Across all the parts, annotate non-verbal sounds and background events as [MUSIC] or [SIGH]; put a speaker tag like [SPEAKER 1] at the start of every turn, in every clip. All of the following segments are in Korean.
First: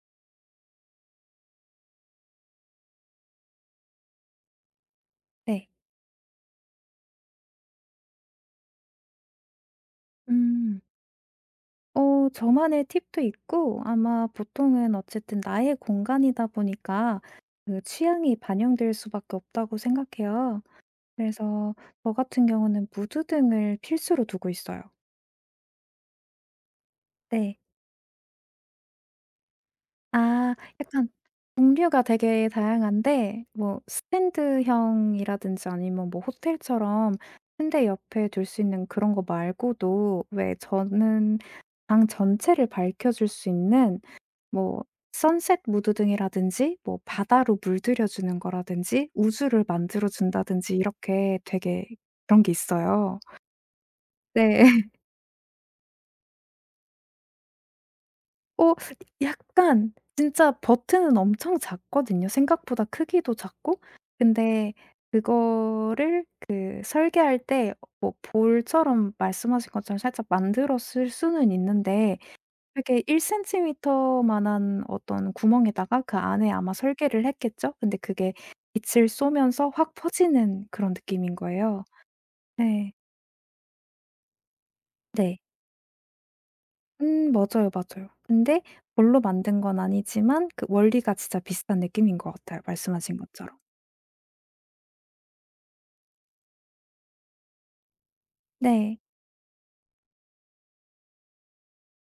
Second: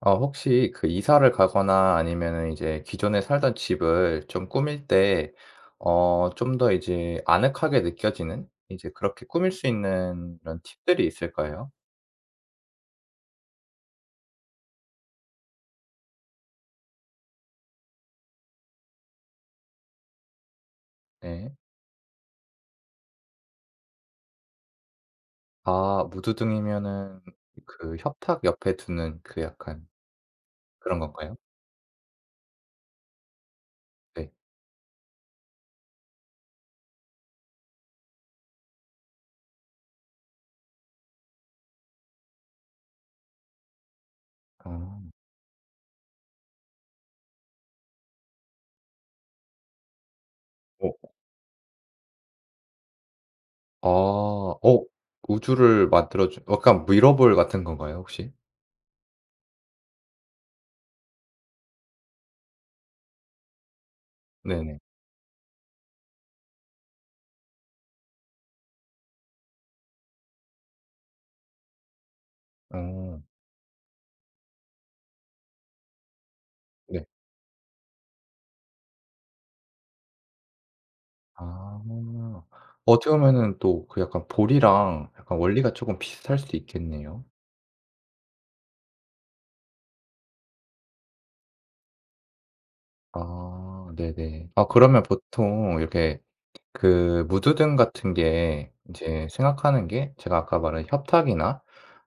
[SPEAKER 1] 혹시 그 이사를 가거나 아니면은 이제 기존에 살던 집을 좀 꾸밀 때
[SPEAKER 2] 네.
[SPEAKER 1] 좀 더 이제 아늑하게 느껴지는 이제 그렇게 꾸밀 수 있는 이런
[SPEAKER 2] 음.
[SPEAKER 1] 팁들이 있을까요?
[SPEAKER 2] 저만의 팁도 있고 아마 보통은 어쨌든 나의 공간이다 보니까 그 취향이 반영될 수밖에 없다고 생각해요.
[SPEAKER 1] 네.
[SPEAKER 2] 그래서 저 같은 경우는 무드등을 필수로 두고 있어요.
[SPEAKER 1] 아 무드등이면은
[SPEAKER 2] 네.
[SPEAKER 1] 그 협탁 옆에 두는 그 약간
[SPEAKER 2] 아
[SPEAKER 1] 그런
[SPEAKER 2] 약간
[SPEAKER 1] 건가요?
[SPEAKER 2] 종류가 되게 다양한데 뭐
[SPEAKER 1] 네.
[SPEAKER 2] 스탠드형이라든지 아니면 뭐 호텔처럼 침대 옆에 둘 수 있는 그런 거 말고도 왜 저는 방 전체를 밝혀 줄 수 있는 뭐
[SPEAKER 1] 어.
[SPEAKER 2] 선셋 무드등이라든지 뭐 바다로 물들여 주는 거라든지 우주를 만들어 준다든지 이렇게 되게 그런 게 있어요.
[SPEAKER 1] 오, 아.
[SPEAKER 2] 네.
[SPEAKER 1] 어
[SPEAKER 2] [LAUGHS]
[SPEAKER 1] 우주를 만들어 준 약간 미러볼 같은 건가요 혹시?
[SPEAKER 2] 어 약간 진짜 버튼은 엄청 작거든요. 생각보다 크기도 작고. 근데
[SPEAKER 1] 네네.
[SPEAKER 2] 그거를 그 설계할 때 뭐 볼처럼 말씀하신 것처럼 살짝 만들어 쓸 수는 있는데 되게
[SPEAKER 1] 어.
[SPEAKER 2] 1cm만한 어떤 구멍에다가 그 안에 아마
[SPEAKER 1] 네.
[SPEAKER 2] 설계를 했겠죠? 근데 그게 빛을 쏘면서 확 퍼지는 그런 느낌인 거예요.
[SPEAKER 1] 아,
[SPEAKER 2] 네.
[SPEAKER 1] 어떻게 보면은 또 그 약간 볼이랑
[SPEAKER 2] 네.
[SPEAKER 1] 약간 원리가 조금 비슷할 수 있겠네요.
[SPEAKER 2] 맞아요, 맞아요. 근데 뭘로 만든 건 아니지만 그 원리가 진짜 비슷한 느낌인 것 같아요, 말씀하신 것처럼.
[SPEAKER 1] 아 네네. 아 그러면 보통 이렇게 그 무드등 같은 게
[SPEAKER 2] 네.
[SPEAKER 1] 인제 생각하는 게 제가 아까 말한 협탁이나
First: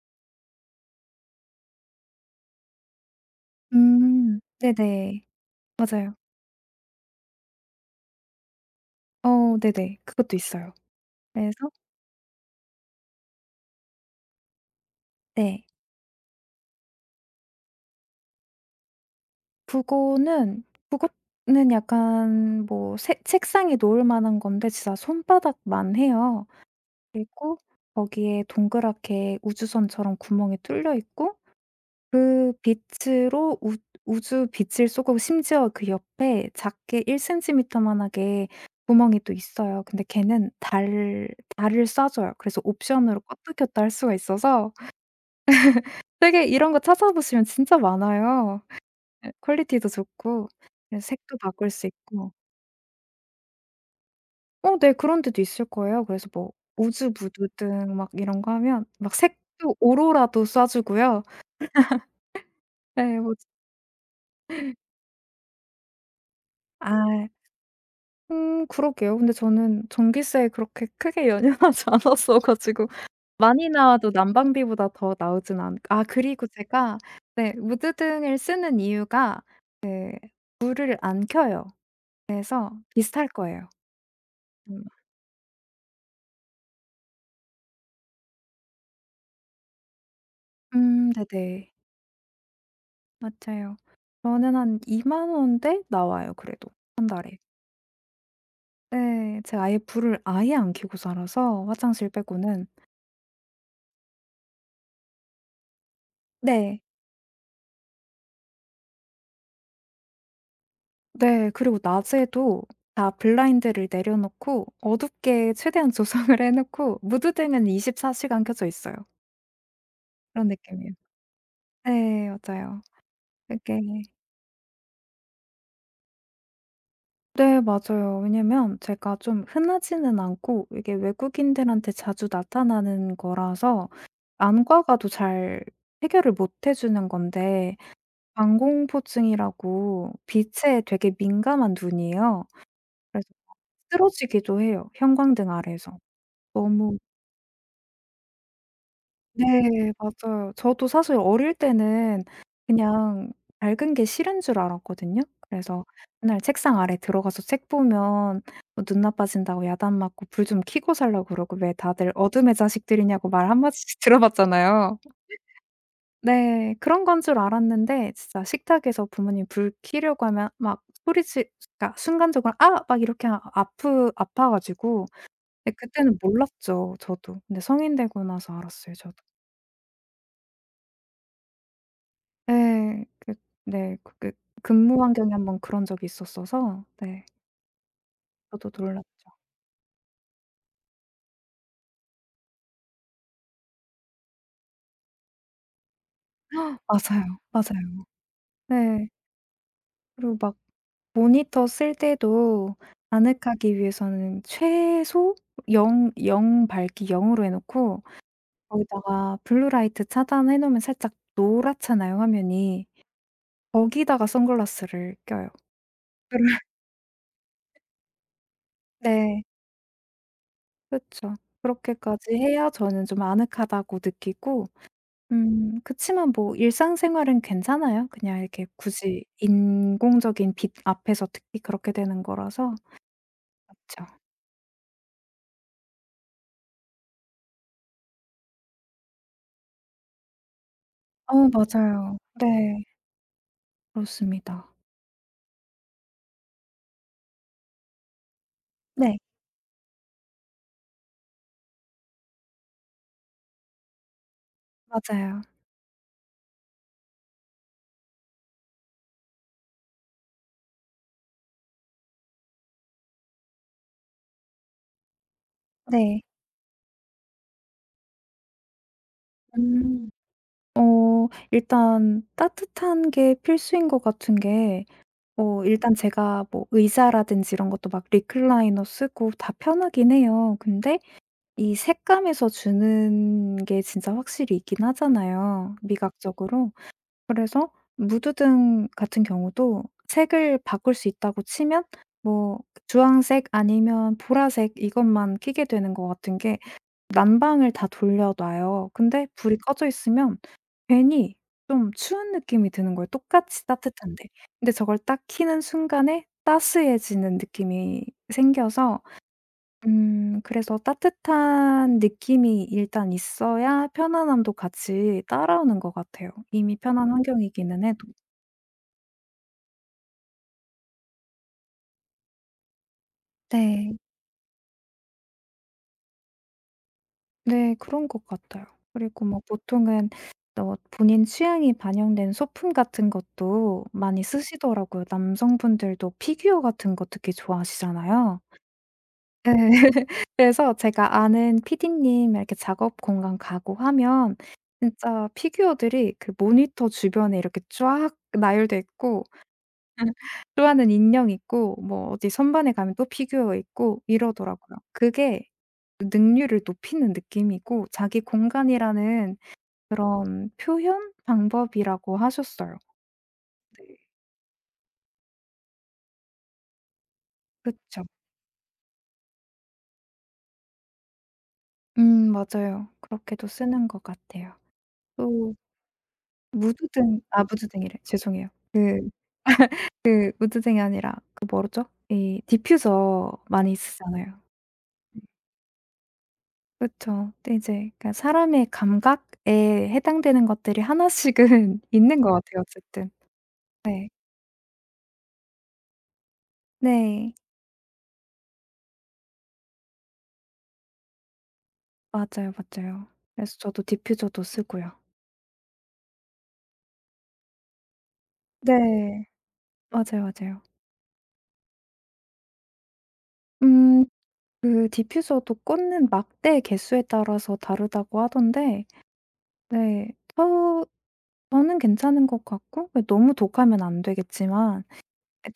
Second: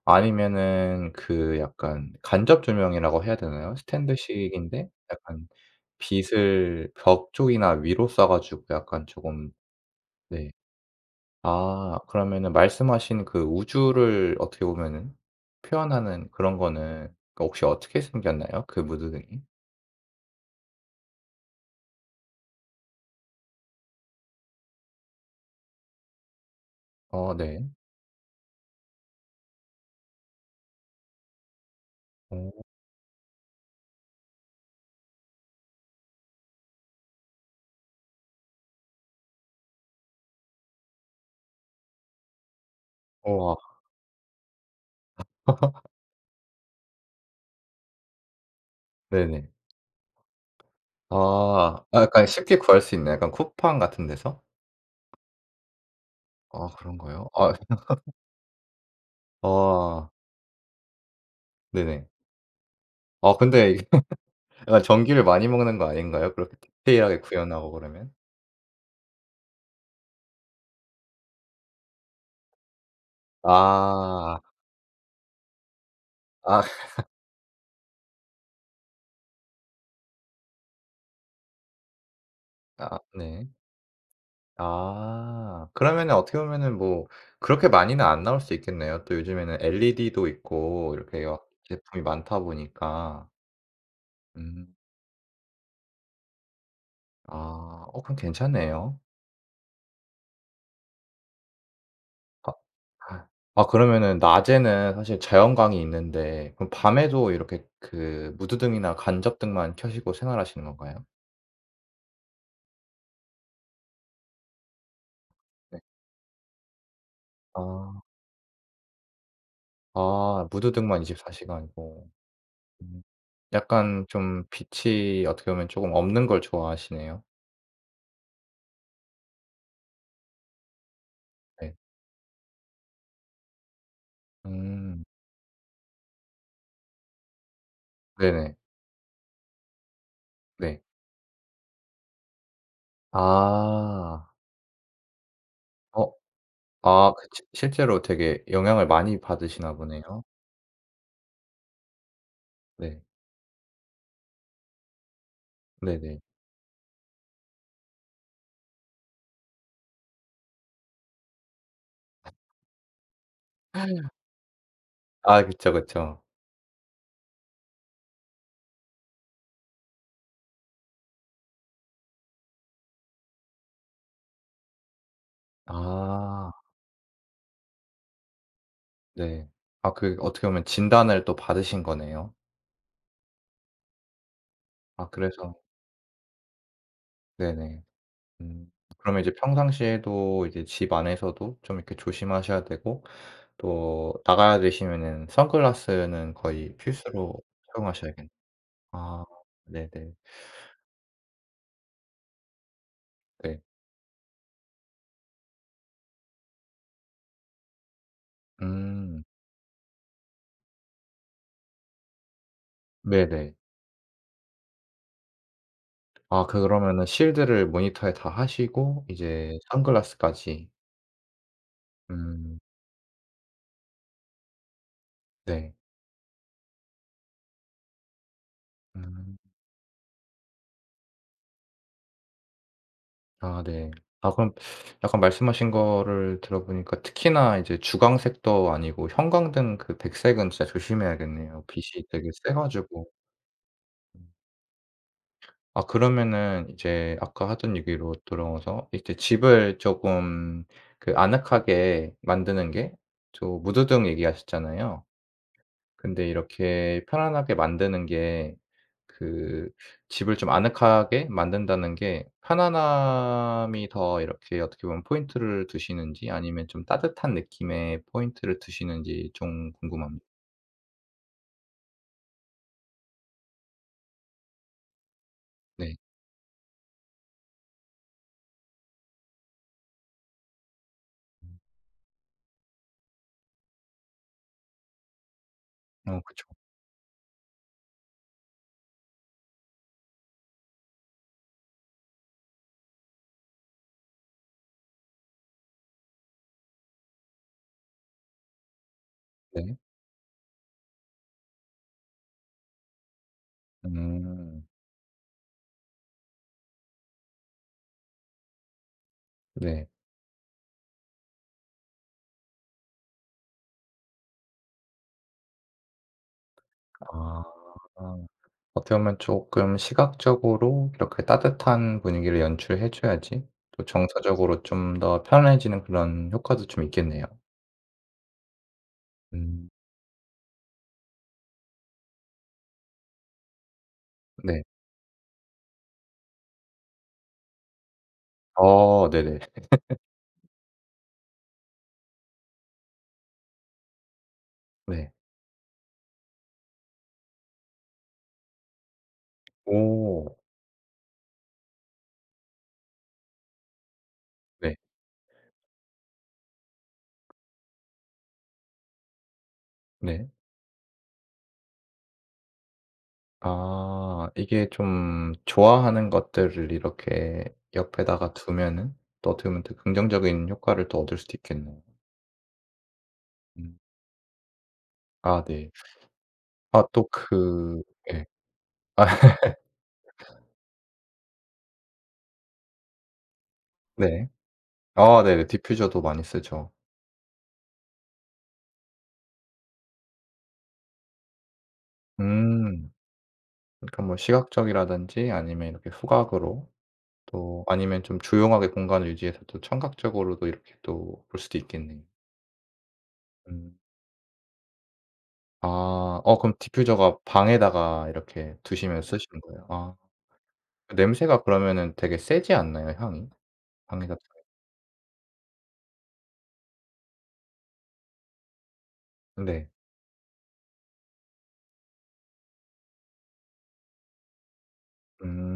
[SPEAKER 1] 아니면은 그 약간 간접 조명이라고 해야 되나요?
[SPEAKER 2] 음.
[SPEAKER 1] 스탠드식인데
[SPEAKER 2] 네네.
[SPEAKER 1] 약간
[SPEAKER 2] 맞아요.
[SPEAKER 1] 빛을 벽 쪽이나 위로 쏴 가지고 약간 조금.
[SPEAKER 2] 어 네네. 그것도
[SPEAKER 1] 네.
[SPEAKER 2] 있어요. 그래서
[SPEAKER 1] 아 그러면은 말씀하신 그 우주를 어떻게 보면은
[SPEAKER 2] 네.
[SPEAKER 1] 표현하는 그런 거는 그 혹시 어떻게 생겼나요? 그 무드등이?
[SPEAKER 2] 북어는 북어는 약간 뭐 새 책상에 놓을 만한 건데 진짜 손바닥만 해요.
[SPEAKER 1] 어
[SPEAKER 2] 그리고
[SPEAKER 1] 네.
[SPEAKER 2] 거기에 동그랗게 우주선처럼 구멍이 뚫려 있고 그
[SPEAKER 1] 오.
[SPEAKER 2] 빛으로 우 우주 빛을 쏘고 심지어 그 옆에 작게 1cm만하게 구멍이 또 있어요. 근데 걔는 달 달을 쏴줘요. 그래서 옵션으로 껐다
[SPEAKER 1] 우와.
[SPEAKER 2] 켰다 할 수가 있어서
[SPEAKER 1] [LAUGHS]
[SPEAKER 2] 되게 이런 거 찾아보시면 진짜 많아요. 예
[SPEAKER 1] 네네.
[SPEAKER 2] 퀄리티도 좋고 예 색도 바꿀
[SPEAKER 1] 아.
[SPEAKER 2] 수
[SPEAKER 1] 아 약간
[SPEAKER 2] 있고
[SPEAKER 1] 쉽게 구할 수 있나요? 약간 쿠팡 같은 데서?
[SPEAKER 2] 어 네 그런 데도 있을 거예요. 그래서 뭐
[SPEAKER 1] 아
[SPEAKER 2] 우즈
[SPEAKER 1] 그런가요? 아.
[SPEAKER 2] 무드등 막 이런 거 하면 막 색도
[SPEAKER 1] 아
[SPEAKER 2] 오로라도 쏴 주고요.
[SPEAKER 1] 네네.
[SPEAKER 2] 예 뭐
[SPEAKER 1] 아 근데 이게 [LAUGHS] 약간 전기를 많이 먹는 거 아닌가요? 그렇게 디테일하게
[SPEAKER 2] 아
[SPEAKER 1] 구현하고 그러면?
[SPEAKER 2] 그러게요. 근데 저는 전기세에 그렇게 크게 연연하지 [LAUGHS] 않았어 가지고 많이 나와도
[SPEAKER 1] 아.
[SPEAKER 2] 난방비보다 더 나오진 않 아 그리고
[SPEAKER 1] 아.
[SPEAKER 2] 제가 네 무드등을 쓰는 이유가 불을 안 켜요. 그래서
[SPEAKER 1] 아
[SPEAKER 2] 비쌀
[SPEAKER 1] 네.
[SPEAKER 2] 거예요. 음.
[SPEAKER 1] 아. 그러면은 어떻게 보면은 뭐 그렇게 많이는 안 나올 수 있겠네요. 또 요즘에는 LED도 있고 이렇게 여
[SPEAKER 2] 네네.
[SPEAKER 1] 제품이 많다 보니까.
[SPEAKER 2] 맞아요. 저는
[SPEAKER 1] 음.
[SPEAKER 2] 한2만 원대 나와요 그래도 한 달에.
[SPEAKER 1] 아. 어 그럼 괜찮네요.
[SPEAKER 2] 네. 제가 아예 불을 아예 안 켜고 살아서 화장실
[SPEAKER 1] 아
[SPEAKER 2] 빼고는.
[SPEAKER 1] 아 아, 그러면은 낮에는 사실 자연광이 있는데 그럼
[SPEAKER 2] 네.
[SPEAKER 1] 밤에도 이렇게 그 무드등이나 간접등만 켜시고 생활하시는 건가요?
[SPEAKER 2] 네. 그리고 낮에도 다 블라인드를 내려 놓고 어둡게
[SPEAKER 1] 네.
[SPEAKER 2] 최대한 [LAUGHS] 조성을 해 놓고 무드등은
[SPEAKER 1] 아.
[SPEAKER 2] 24 시간 켜져 있어요. 그런
[SPEAKER 1] 아
[SPEAKER 2] 느낌이에요.
[SPEAKER 1] 무드등만 24 시간이고.
[SPEAKER 2] 네 맞아요.
[SPEAKER 1] 음.
[SPEAKER 2] 그게
[SPEAKER 1] 약간 좀 빛이 어떻게 보면 조금 없는 걸 좋아하시네요.
[SPEAKER 2] 네 맞아요. 왜냐면 제가 좀 흔하지는 않고 이게
[SPEAKER 1] 네.
[SPEAKER 2] 외국인들한테 자주 나타나는 거라서 안과
[SPEAKER 1] 음.
[SPEAKER 2] 가도 잘 해결을 못 해 주는 건데
[SPEAKER 1] 네네.
[SPEAKER 2] 반공포증이라고 빛에
[SPEAKER 1] 네.
[SPEAKER 2] 되게 민감한 눈이에요. 그래서
[SPEAKER 1] 아.
[SPEAKER 2] 쓰러지기도 해요, 형광등 아래에서.
[SPEAKER 1] 어.
[SPEAKER 2] 너무
[SPEAKER 1] 아 그 시 실제로 되게 영향을 많이 받으시나
[SPEAKER 2] 네.
[SPEAKER 1] 보네요.
[SPEAKER 2] 맞아요. 저도 사실 어릴 때는
[SPEAKER 1] 네.
[SPEAKER 2] 그냥 밝은 게 싫은 줄 알았거든요. 그래서
[SPEAKER 1] 네네.
[SPEAKER 2] 맨날 책상 아래 들어가서 책 보면 뭐 "눈 나빠진다."고 야단 맞고 "불 좀 켜고 살라."고 그러고 왜 다들 "어둠의 자식들이냐."고 말 한 마디씩 [LAUGHS] 들어봤잖아요.
[SPEAKER 1] 아 그쵸, 그쵸.
[SPEAKER 2] 네. 그런 건 줄 알았는데 진짜 식탁에서 부모님 불 켜려고 하면 막 소리지 그러니까 순간적으로 "아!" 막 이렇게 아 아프 아파 가지고. 근데 그때는
[SPEAKER 1] 아
[SPEAKER 2] 몰랐죠 저도. 근데 성인 되고 나서 알았어요 저도.
[SPEAKER 1] 네. 아 그 어떻게 보면 진단을 또 받으신 거네요.
[SPEAKER 2] 예. 네. 그게 근무
[SPEAKER 1] 아
[SPEAKER 2] 환경이 한
[SPEAKER 1] 그래서.
[SPEAKER 2] 번 그런 적이 있었어서 네
[SPEAKER 1] 네네.
[SPEAKER 2] 저도
[SPEAKER 1] 음. 그러면
[SPEAKER 2] 놀랐죠.
[SPEAKER 1] 이제 평상시에도 이제 집 안에서도 좀 이렇게 조심하셔야 되고 또 나가야 되시면은 선글라스는 거의
[SPEAKER 2] [GASPS]
[SPEAKER 1] 필수로
[SPEAKER 2] 맞아요. 맞아요.
[SPEAKER 1] 착용하셔야겠네요.
[SPEAKER 2] 네.
[SPEAKER 1] 아 네네.
[SPEAKER 2] 그리고 막 모니터 쓸 때도
[SPEAKER 1] 네.
[SPEAKER 2] 아늑하기 위해서는 최소 0영 밝기 0 으로 해 놓고
[SPEAKER 1] 음.
[SPEAKER 2] 거기다가 블루라이트 차단해 놓으면 살짝 노랗잖아요 화면이.
[SPEAKER 1] 네네.
[SPEAKER 2] 거기다가 선글라스를 껴요. 그러
[SPEAKER 1] 아 그러면은 실드를 모니터에 다 하시고
[SPEAKER 2] 네.
[SPEAKER 1] 이제 선글라스까지.
[SPEAKER 2] 그쵸. 그렇게까지
[SPEAKER 1] 음.
[SPEAKER 2] 해야 저는 좀 아늑하다고 느끼고
[SPEAKER 1] 네.
[SPEAKER 2] 그치만 뭐 일상생활은 괜찮아요. 그냥 이렇게 굳이
[SPEAKER 1] 음.
[SPEAKER 2] 인공적인 빛 앞에서 특히 그렇게 되는 거라서.
[SPEAKER 1] 아 네.
[SPEAKER 2] 맞죠.
[SPEAKER 1] 아 그럼 약간 말씀하신 거를 들어보니까 특히나 이제 주광색도 아니고 형광등 그 백색은 진짜
[SPEAKER 2] 어
[SPEAKER 1] 조심해야겠네요. 빛이
[SPEAKER 2] 맞아요.
[SPEAKER 1] 되게 세
[SPEAKER 2] 네.
[SPEAKER 1] 가지고. 음.
[SPEAKER 2] 그렇습니다.
[SPEAKER 1] 아 그러면은 이제 아까 하던 얘기로 돌아와서 이제
[SPEAKER 2] 네.
[SPEAKER 1] 집을 조금 그 아늑하게 만드는 게 저 무드등 얘기하셨잖아요.
[SPEAKER 2] 맞아요.
[SPEAKER 1] 근데 이렇게 편안하게 만드는 게, 그, 집을 좀 아늑하게 만든다는 게 편안함이 더 이렇게 어떻게 보면 포인트를
[SPEAKER 2] 네.
[SPEAKER 1] 두시는지 아니면 좀 따뜻한 느낌의 포인트를 두시는지 좀
[SPEAKER 2] 음.
[SPEAKER 1] 궁금합니다.
[SPEAKER 2] 일단 따뜻한 게 필수인 것 같은 게 일단
[SPEAKER 1] 네.
[SPEAKER 2] 제가 뭐 의자라든지 이런 것도 막 리클라이너 쓰고 다 편하긴 해요. 근데 이 색감에서 주는 게 진짜 확실히 있긴 하잖아요
[SPEAKER 1] 어 그쵸.
[SPEAKER 2] 미각적으로. 그래서 무드등 같은 경우도 색을 바꿀 수 있다고 치면 뭐 주황색 아니면 보라색 이것만 켜게 되는 것 같은 게 난방을 다 돌려 놔요. 근데 불이
[SPEAKER 1] 네.
[SPEAKER 2] 꺼져 있으면 괜히 좀 추운 느낌이 드는 거예요, 똑같이 따뜻한데.
[SPEAKER 1] 음.
[SPEAKER 2] 근데 저걸 딱 켜는 순간에 따스해지는 느낌이 생겨서
[SPEAKER 1] 네.
[SPEAKER 2] 그래서 따뜻한 느낌이 일단 있어야 편안함도 같이 따라오는 것 같아요, 이미 편한
[SPEAKER 1] 아.
[SPEAKER 2] 환경이기는 해도.
[SPEAKER 1] 어떻게 보면 쪼끔 시각적으로 이렇게 따뜻한 분위기를 연출해 줘야지 또
[SPEAKER 2] 네.
[SPEAKER 1] 정서적으로 좀 더 편안해지는 그런 효과도 좀 있겠네요.
[SPEAKER 2] 네. 그런 것 같아요. 그리고 뭐
[SPEAKER 1] 음.
[SPEAKER 2] 보통은 또 본인 취향이 반영된 소품 같은 것도 많이
[SPEAKER 1] 네.
[SPEAKER 2] 쓰시더라고요. 남성분들도 피규어 같은 거 특히 좋아하시잖아요.
[SPEAKER 1] 어 네네.
[SPEAKER 2] 예. [LAUGHS] 그래서 제가 아는 PD님 이렇게 작업 공간 가고 하면
[SPEAKER 1] 네.
[SPEAKER 2] 진짜 피규어들이 그 모니터 주변에 이렇게 쫙 나열돼 있고
[SPEAKER 1] 오.
[SPEAKER 2] [LAUGHS] 좋아하는 인형 있고 뭐 어디 선반에 가면 또 피규어 있고
[SPEAKER 1] 네.
[SPEAKER 2] 이러더라고요. 그게 능률을 높이는 느낌이고 자기 공간이라는
[SPEAKER 1] 네.
[SPEAKER 2] 그런 표현 방법이라고 하셨어요. 네.
[SPEAKER 1] 아 이게 좀 좋아하는 것들을 이렇게
[SPEAKER 2] 그쵸.
[SPEAKER 1] 옆에다가 두면은 또 어떻게 보면 더 긍정적인 효과를 또 얻을 수도 있겠네요.
[SPEAKER 2] 맞아요. 그렇게도
[SPEAKER 1] 음.
[SPEAKER 2] 쓰는 것 같아요.
[SPEAKER 1] 아
[SPEAKER 2] 또
[SPEAKER 1] 네. 아 또
[SPEAKER 2] 무드등 아
[SPEAKER 1] 그,
[SPEAKER 2] 무드등이래.
[SPEAKER 1] 예.
[SPEAKER 2] 죄송해요. 그
[SPEAKER 1] [LAUGHS] 아
[SPEAKER 2] 무드등이 아니라 그 뭐죠? 이 디퓨저 많이
[SPEAKER 1] 네.
[SPEAKER 2] 쓰잖아요.
[SPEAKER 1] 아 네네. 디퓨저도 많이 쓰죠.
[SPEAKER 2] 그쵸. 근데 이제 그러니까 사람의 감각에 해당되는 것들이 하나씩은 [LAUGHS] 있는 것 같아요
[SPEAKER 1] 음.
[SPEAKER 2] 어쨌든.
[SPEAKER 1] 그러니까
[SPEAKER 2] 네.
[SPEAKER 1] 뭐 시각적이라든지 아니면 이렇게 후각으로
[SPEAKER 2] 네.
[SPEAKER 1] 또 아니면 좀 조용하게 공간을 유지해서 또 청각적으로도 이렇게 또 볼 수도 있겠네요.
[SPEAKER 2] 맞아요, 맞아요. 그래서
[SPEAKER 1] 음.
[SPEAKER 2] 저도 디퓨저도 쓰고요.
[SPEAKER 1] 아, 어 그럼 디퓨저가 방에다가 이렇게 두시면
[SPEAKER 2] 네.
[SPEAKER 1] 쓰시는 거예요? 아.
[SPEAKER 2] 맞아요, 맞아요.
[SPEAKER 1] 냄새가 그러면은 되게 세지 않나요? 향이?
[SPEAKER 2] 음
[SPEAKER 1] 향이 같은.
[SPEAKER 2] 그 디퓨저도 꽂는 막대 개수에 따라서 다르다고 하던데
[SPEAKER 1] 네.
[SPEAKER 2] 네. 저는 괜찮은 것 같고 그 너무 독하면 안 되겠지만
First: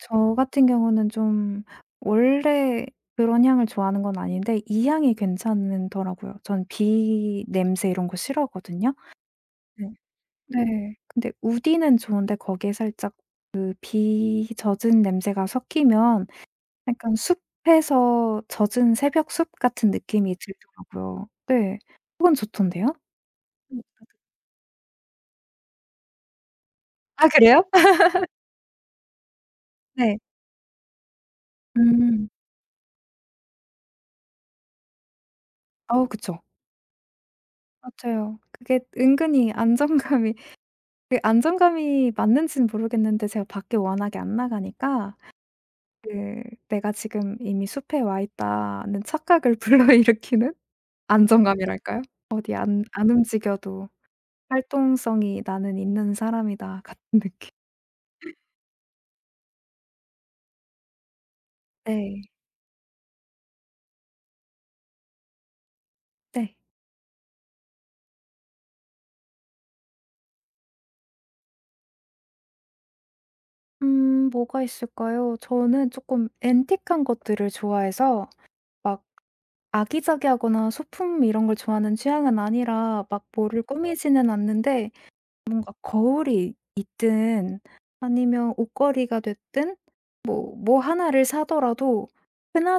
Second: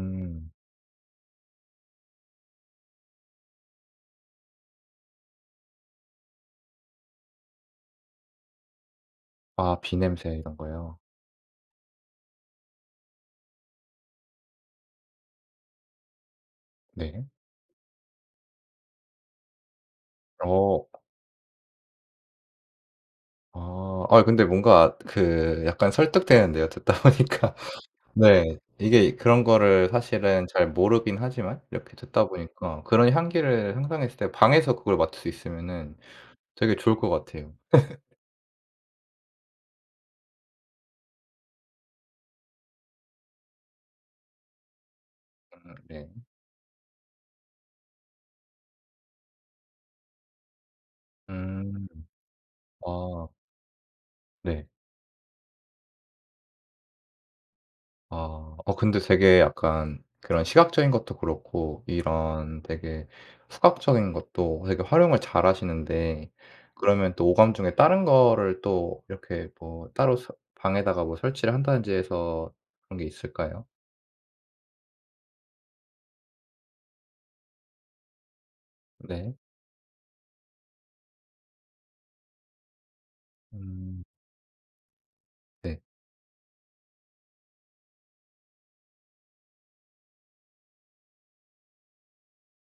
[SPEAKER 2] 저 같은 경우는 좀 원래 그런 향을 좋아하는 건 아닌데 이 향이 괜찮더라고요. 전 비 냄새 이런 거 싫어하거든요.
[SPEAKER 1] 아
[SPEAKER 2] 네.
[SPEAKER 1] 비냄새 이런
[SPEAKER 2] 네.
[SPEAKER 1] 거요?
[SPEAKER 2] 근데 우디는 좋은데 거기에 살짝 그 비 젖은 냄새가 섞이면 약간
[SPEAKER 1] 네.
[SPEAKER 2] 숲에서 젖은 새벽 숲 같은 느낌이
[SPEAKER 1] 어.
[SPEAKER 2] 들더라고요. 네. 그건 좋던데요? 음
[SPEAKER 1] 아. 아 근데 뭔가 그 약간 설득되는데요, 듣다 [LAUGHS]
[SPEAKER 2] 아아
[SPEAKER 1] 보니까.
[SPEAKER 2] 그래요?
[SPEAKER 1] 네. 이게 그런 거를
[SPEAKER 2] 네.
[SPEAKER 1] 사실은 잘 모르긴 하지만 이렇게 듣다
[SPEAKER 2] 음.
[SPEAKER 1] 보니까 그런 향기를 상상했을 때 방에서 그걸 맡을 수 있으면은
[SPEAKER 2] 어 그쵸.
[SPEAKER 1] 되게 좋을 것 같아요.
[SPEAKER 2] 맞아요. 그게 은근히 안정감이 그 안정감이 맞는지는 모르겠는데 제가 밖에 워낙에 안 나가니까
[SPEAKER 1] 네.
[SPEAKER 2] 그 '내가 지금 이미 숲에 와 있다.'는 착각을 [LAUGHS] 불러일으키는
[SPEAKER 1] 음.
[SPEAKER 2] 안정감이랄까요? '어디 안
[SPEAKER 1] 아
[SPEAKER 2] 움직여도
[SPEAKER 1] 네.
[SPEAKER 2] 활동성이 나는 있는 사람이다.' [LAUGHS] 같은 느낌.
[SPEAKER 1] 아. 어 근데 되게 약간 그런 시각적인 것도 그렇고
[SPEAKER 2] 네.
[SPEAKER 1] 이런 되게 후각적인 것도 되게 활용을 잘 하시는데
[SPEAKER 2] 네.
[SPEAKER 1] 그러면 또 오감 중에 다른 거를 또 이렇게 뭐 따로 서 방에다가 뭐 설치를 한다든지 해서 그런 게 있을까요?
[SPEAKER 2] 뭐가 있을까요? 저는 조금 앤틱한 것들을 좋아해서 막
[SPEAKER 1] 네.
[SPEAKER 2] 아기자기하거나 소품 이런 걸 좋아하는 취향은 아니라 막 뭐를
[SPEAKER 1] 음.
[SPEAKER 2] 꾸미지는 않는데 뭔가
[SPEAKER 1] 네.
[SPEAKER 2] 거울이 있든 아니면 옷걸이가 됐든 뭐 하나를 사더라도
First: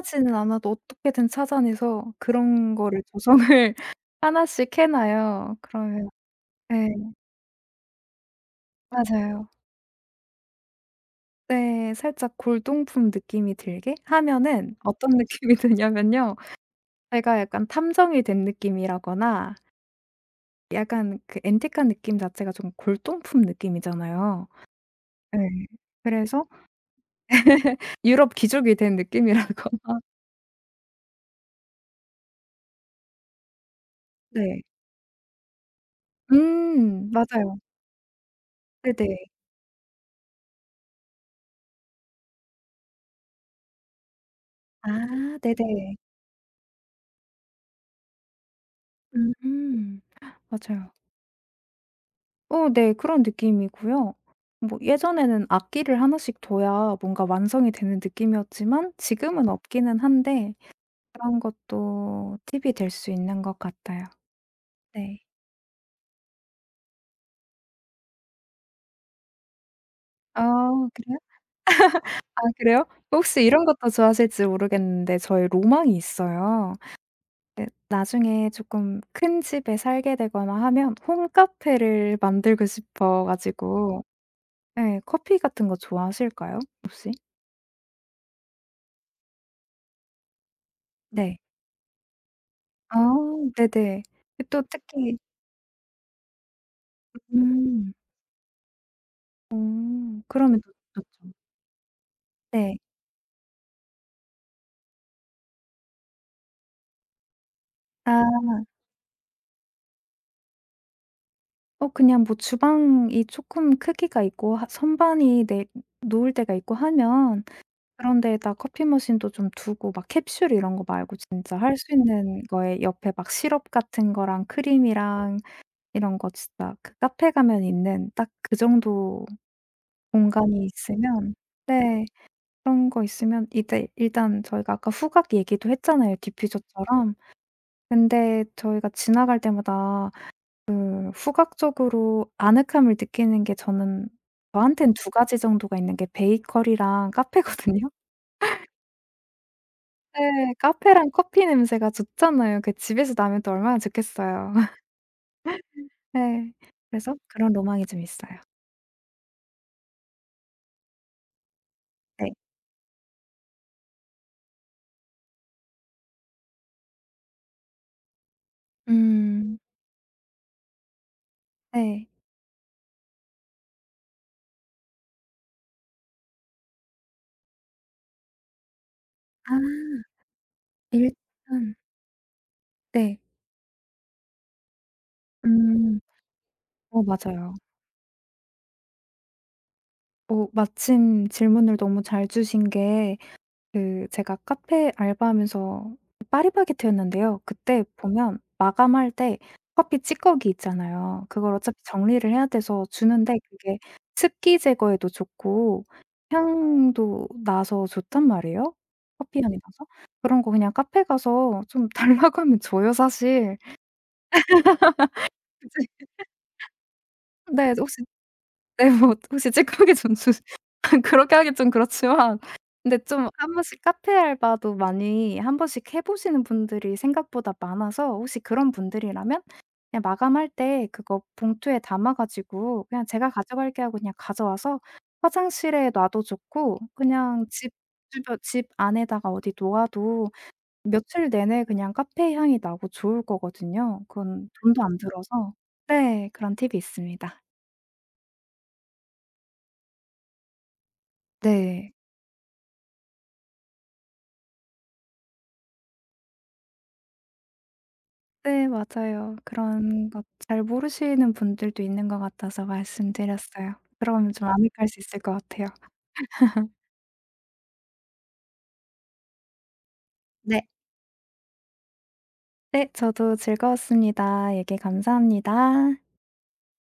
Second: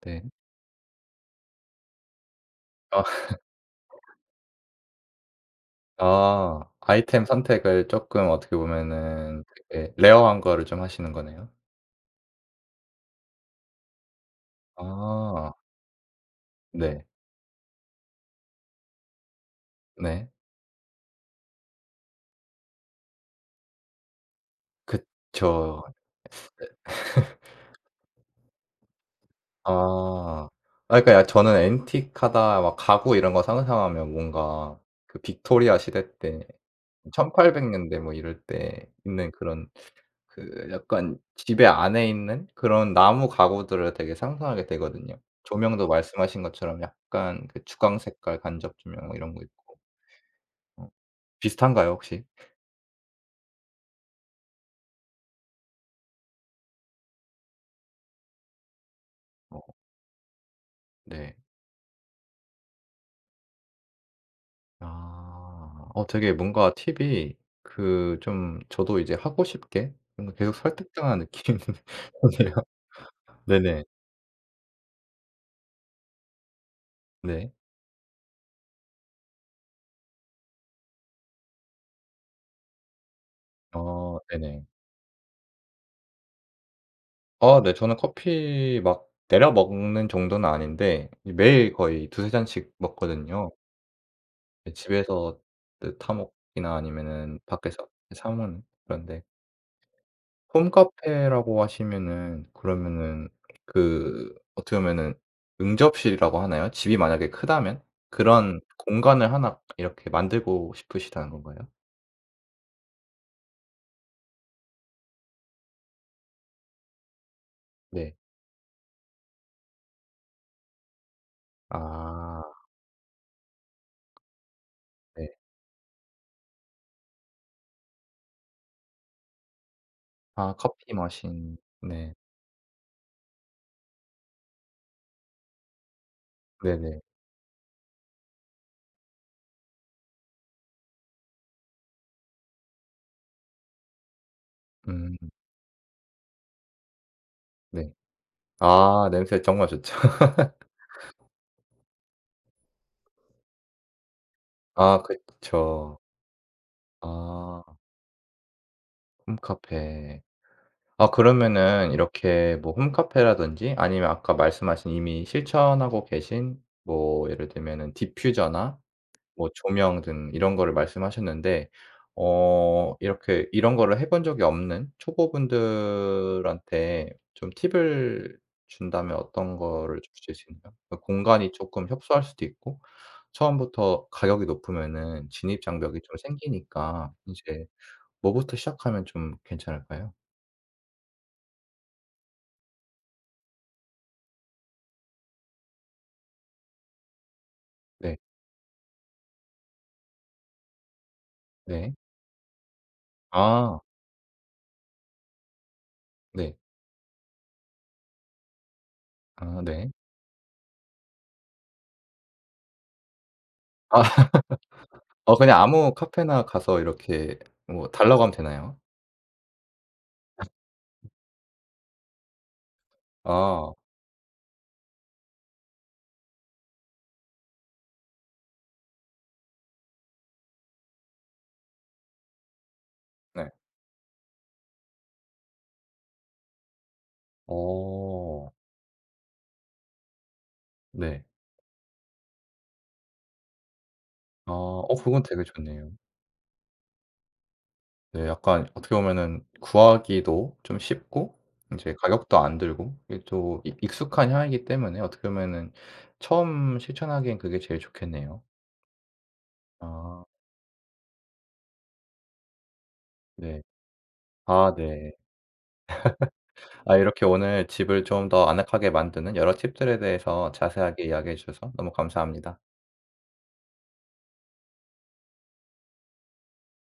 [SPEAKER 1] 네.
[SPEAKER 2] 않아도 어떻게든 찾아내서 그런 거를
[SPEAKER 1] 아.
[SPEAKER 2] 조성을
[SPEAKER 1] [LAUGHS]
[SPEAKER 2] [LAUGHS] 하나씩 해 놔요. 그러면
[SPEAKER 1] 아.
[SPEAKER 2] 네
[SPEAKER 1] 아이템 선택을 조금 어떻게 보면은
[SPEAKER 2] 맞아요.
[SPEAKER 1] 되게 레어한 거를 좀 하시는 거네요.
[SPEAKER 2] 네 살짝 골동품 느낌이 들게 하면은 어떤
[SPEAKER 1] 아.
[SPEAKER 2] 느낌이 [LAUGHS] 드냐면요.
[SPEAKER 1] 네.
[SPEAKER 2] 제가 약간 탐정이 된 느낌이라거나
[SPEAKER 1] 네.
[SPEAKER 2] 약간 그 앤티크한 느낌 자체가 좀 골동품 느낌이잖아요. 네.
[SPEAKER 1] 그쵸.
[SPEAKER 2] 그래서 유럽 귀족이 된 느낌이라거나. [LAUGHS]
[SPEAKER 1] 아. 아 그러니까 야 저는 앤티하다 막 가구 이런 거 상상하면
[SPEAKER 2] 네.
[SPEAKER 1] 뭔가 그 빅토리아 시대 때
[SPEAKER 2] 음. 맞아요.
[SPEAKER 1] 1800 년대 뭐 이럴 때
[SPEAKER 2] 네네.
[SPEAKER 1] 있는 그런, 그 약간 집에 안에 있는 그런 나무 가구들을 되게 상상하게
[SPEAKER 2] 아
[SPEAKER 1] 되거든요. 조명도
[SPEAKER 2] 네네.
[SPEAKER 1] 말씀하신 것처럼 약간 그 주광 색깔 간접 조명 뭐
[SPEAKER 2] 음.
[SPEAKER 1] 이런 거 있고.
[SPEAKER 2] 음.
[SPEAKER 1] 어
[SPEAKER 2] 맞아요.
[SPEAKER 1] 비슷한가요 혹시?
[SPEAKER 2] 어 네. 그런 느낌이고요. 뭐 예전에는 악기를 하나씩 둬야 뭔가 완성이 되는 느낌이었지만 지금은
[SPEAKER 1] 어
[SPEAKER 2] 없기는 한데
[SPEAKER 1] 네.
[SPEAKER 2] 그런 것도 팁이 될 수 있는 것 같아요. 네.
[SPEAKER 1] 아. 어 되게 뭔가 팁이 그 좀 저도 이제 하고 싶게 뭔가
[SPEAKER 2] 아
[SPEAKER 1] 계속
[SPEAKER 2] 그래요?
[SPEAKER 1] 설득당하는 느낌이네요.
[SPEAKER 2] 아
[SPEAKER 1] [LAUGHS]
[SPEAKER 2] 그래요? 혹시 이런
[SPEAKER 1] 네네.
[SPEAKER 2] 것도 좋아하실지 모르겠는데 저의 로망이 있어요.
[SPEAKER 1] 네.
[SPEAKER 2] 네. 나중에 조금 큰 집에 살게 되거나 하면 홈카페를 만들고 싶어 가지고
[SPEAKER 1] 어 네네.
[SPEAKER 2] 네, 커피 같은 거 좋아하실까요? 혹시? 음.
[SPEAKER 1] 아 네. 저는 커피 막 내려 먹는 정도는 아닌데
[SPEAKER 2] 네.
[SPEAKER 1] 매일 거의 두세 잔씩
[SPEAKER 2] 아
[SPEAKER 1] 먹거든요.
[SPEAKER 2] 네네. 그 또
[SPEAKER 1] 예,
[SPEAKER 2] 특히
[SPEAKER 1] 집에서 그 타 먹기나 아니면은 밖에서
[SPEAKER 2] 음.
[SPEAKER 1] 사 먹는 그런데.
[SPEAKER 2] 어 그러면 더 좋죠.
[SPEAKER 1] 홈카페라고 하시면은
[SPEAKER 2] 네.
[SPEAKER 1] 그러면은 그 어떻게 보면은 응접실이라고 하나요? 집이 만약에 크다면
[SPEAKER 2] 아
[SPEAKER 1] 그런 공간을 하나 이렇게 만들고 싶으시다는 건가요?
[SPEAKER 2] 그냥 뭐 주방이 조금 크기가 있고 하 선반이 내 놓을 데가 있고 하면
[SPEAKER 1] 네.
[SPEAKER 2] 그런 데에다 커피 머신도 좀 두고 막 캡슐 이런 거 말고 진짜 할 수 있는
[SPEAKER 1] 아
[SPEAKER 2] 거에 옆에 막 시럽 같은 거랑
[SPEAKER 1] 네.
[SPEAKER 2] 크림이랑 이런 거 진짜 그 카페 가면 있는 딱 그 정도
[SPEAKER 1] 아
[SPEAKER 2] 공간이
[SPEAKER 1] 커피
[SPEAKER 2] 있으면
[SPEAKER 1] 머신.
[SPEAKER 2] 네
[SPEAKER 1] 네.
[SPEAKER 2] 그런 거 있으면 이제 일단 저희가 아까 후각 얘기도 했잖아요
[SPEAKER 1] 네네.
[SPEAKER 2] 디퓨저처럼. 근데 저희가 지나갈 때마다 그 후각적으로 아늑함을 느끼는 게 저는 저한텐 두
[SPEAKER 1] 음
[SPEAKER 2] 가지 정도가 있는 게 베이커리랑 카페거든요.
[SPEAKER 1] 네. 아 냄새 정말 좋죠.
[SPEAKER 2] [LAUGHS]
[SPEAKER 1] [LAUGHS]
[SPEAKER 2] 네. 카페랑 커피 냄새가 좋잖아요. 그 집에서 나면 또 얼마나 좋겠어요. [LAUGHS]
[SPEAKER 1] 아 그쵸.
[SPEAKER 2] 네. 그래서 그런
[SPEAKER 1] 아
[SPEAKER 2] 로망이 좀 있어요.
[SPEAKER 1] 홈카페. 아 그러면은
[SPEAKER 2] 네.
[SPEAKER 1] 이렇게 뭐 홈카페라든지 아니면 아까 말씀하신 이미 실천하고 계신 뭐 예를 들면은 디퓨저나 뭐
[SPEAKER 2] 음.
[SPEAKER 1] 조명 등 이런 거를 말씀하셨는데
[SPEAKER 2] 네.
[SPEAKER 1] 어 이렇게 이런 거를 해본 적이 없는 초보분들한테 좀 팁을 준다면
[SPEAKER 2] 아.
[SPEAKER 1] 어떤 거를 주실 수 있나요? 그
[SPEAKER 2] 일단
[SPEAKER 1] 공간이 조금 협소할 수도 있고
[SPEAKER 2] 네.
[SPEAKER 1] 처음부터 가격이 높으면은 진입
[SPEAKER 2] 음.
[SPEAKER 1] 장벽이 좀
[SPEAKER 2] 어
[SPEAKER 1] 생기니까
[SPEAKER 2] 맞아요.
[SPEAKER 1] 이제 뭐부터 시작하면 좀 괜찮을까요?
[SPEAKER 2] 마침 질문을 너무 잘 주신 게 그 제가 카페 알바하면서 파리바게트였는데요. 그때
[SPEAKER 1] 네.
[SPEAKER 2] 보면 마감할 때 커피 찌꺼기 있잖아요. 그걸 어차피
[SPEAKER 1] 네.
[SPEAKER 2] 정리를 해야 돼서 주는데
[SPEAKER 1] 아
[SPEAKER 2] 그게 습기 제거에도 좋고
[SPEAKER 1] 네.
[SPEAKER 2] 향도 나서 좋단 말이에요, 커피 향이
[SPEAKER 1] 아
[SPEAKER 2] 나서.
[SPEAKER 1] 네.
[SPEAKER 2] 그런 거 그냥 카페 가서 좀 달라고 하면 줘요, 사실.
[SPEAKER 1] 아. [LAUGHS] 어 그냥 아무
[SPEAKER 2] [LAUGHS] 이제
[SPEAKER 1] 카페나 가서 이렇게
[SPEAKER 2] 네.
[SPEAKER 1] 뭐
[SPEAKER 2] 혹시
[SPEAKER 1] 달라고 하면 되나요?
[SPEAKER 2] 네 뭐 혹시 찌꺼기 전수 [LAUGHS] 그렇게 하긴 좀 그렇지만 근데 좀 한
[SPEAKER 1] 아
[SPEAKER 2] 번씩 카페 알바도 많이 한 번씩 해 보시는 분들이 생각보다 많아서 혹시 그런 분들이라면 그냥 마감할 때 그거 봉투에 담아 가지고 그냥 "제가
[SPEAKER 1] 네.
[SPEAKER 2] 가져갈게요." 하고 그냥 가져와서 화장실에 놔도 좋고 그냥 집 주변
[SPEAKER 1] 어
[SPEAKER 2] 집 안에다가 어디 놓아도
[SPEAKER 1] 네.
[SPEAKER 2] 며칠 내내 그냥 카페 향이 나고 좋을 거거든요. 그건
[SPEAKER 1] 아,
[SPEAKER 2] 돈도
[SPEAKER 1] 어
[SPEAKER 2] 안
[SPEAKER 1] 그건 되게
[SPEAKER 2] 들어서
[SPEAKER 1] 좋네요.
[SPEAKER 2] 네 그런 팁이 있습니다.
[SPEAKER 1] 네 약간 어떻게 보면은 구하기도 좀 쉽고
[SPEAKER 2] 네.
[SPEAKER 1] 인제 가격도 안 들고 이게 또 익 익숙한 향이기 때문에 어떻게 보면은 처음 실천하기엔 그게 제일 좋겠네요.
[SPEAKER 2] 네 맞아요. 그런 것
[SPEAKER 1] 아
[SPEAKER 2] 잘 모르시는 분들도 있는 것 같아서
[SPEAKER 1] 네.
[SPEAKER 2] 말씀드렸어요. 그러면 좀
[SPEAKER 1] 아
[SPEAKER 2] 아득할 수
[SPEAKER 1] 네.
[SPEAKER 2] 있을 것 같아요.
[SPEAKER 1] 아 이렇게 오늘 집을 좀 더 아늑하게 만드는 여러 팁들에 대해서
[SPEAKER 2] 네.
[SPEAKER 1] 자세하게 이야기해 주셔서 너무 감사합니다.
[SPEAKER 2] 네 저도 즐거웠습니다. 얘기 감사합니다.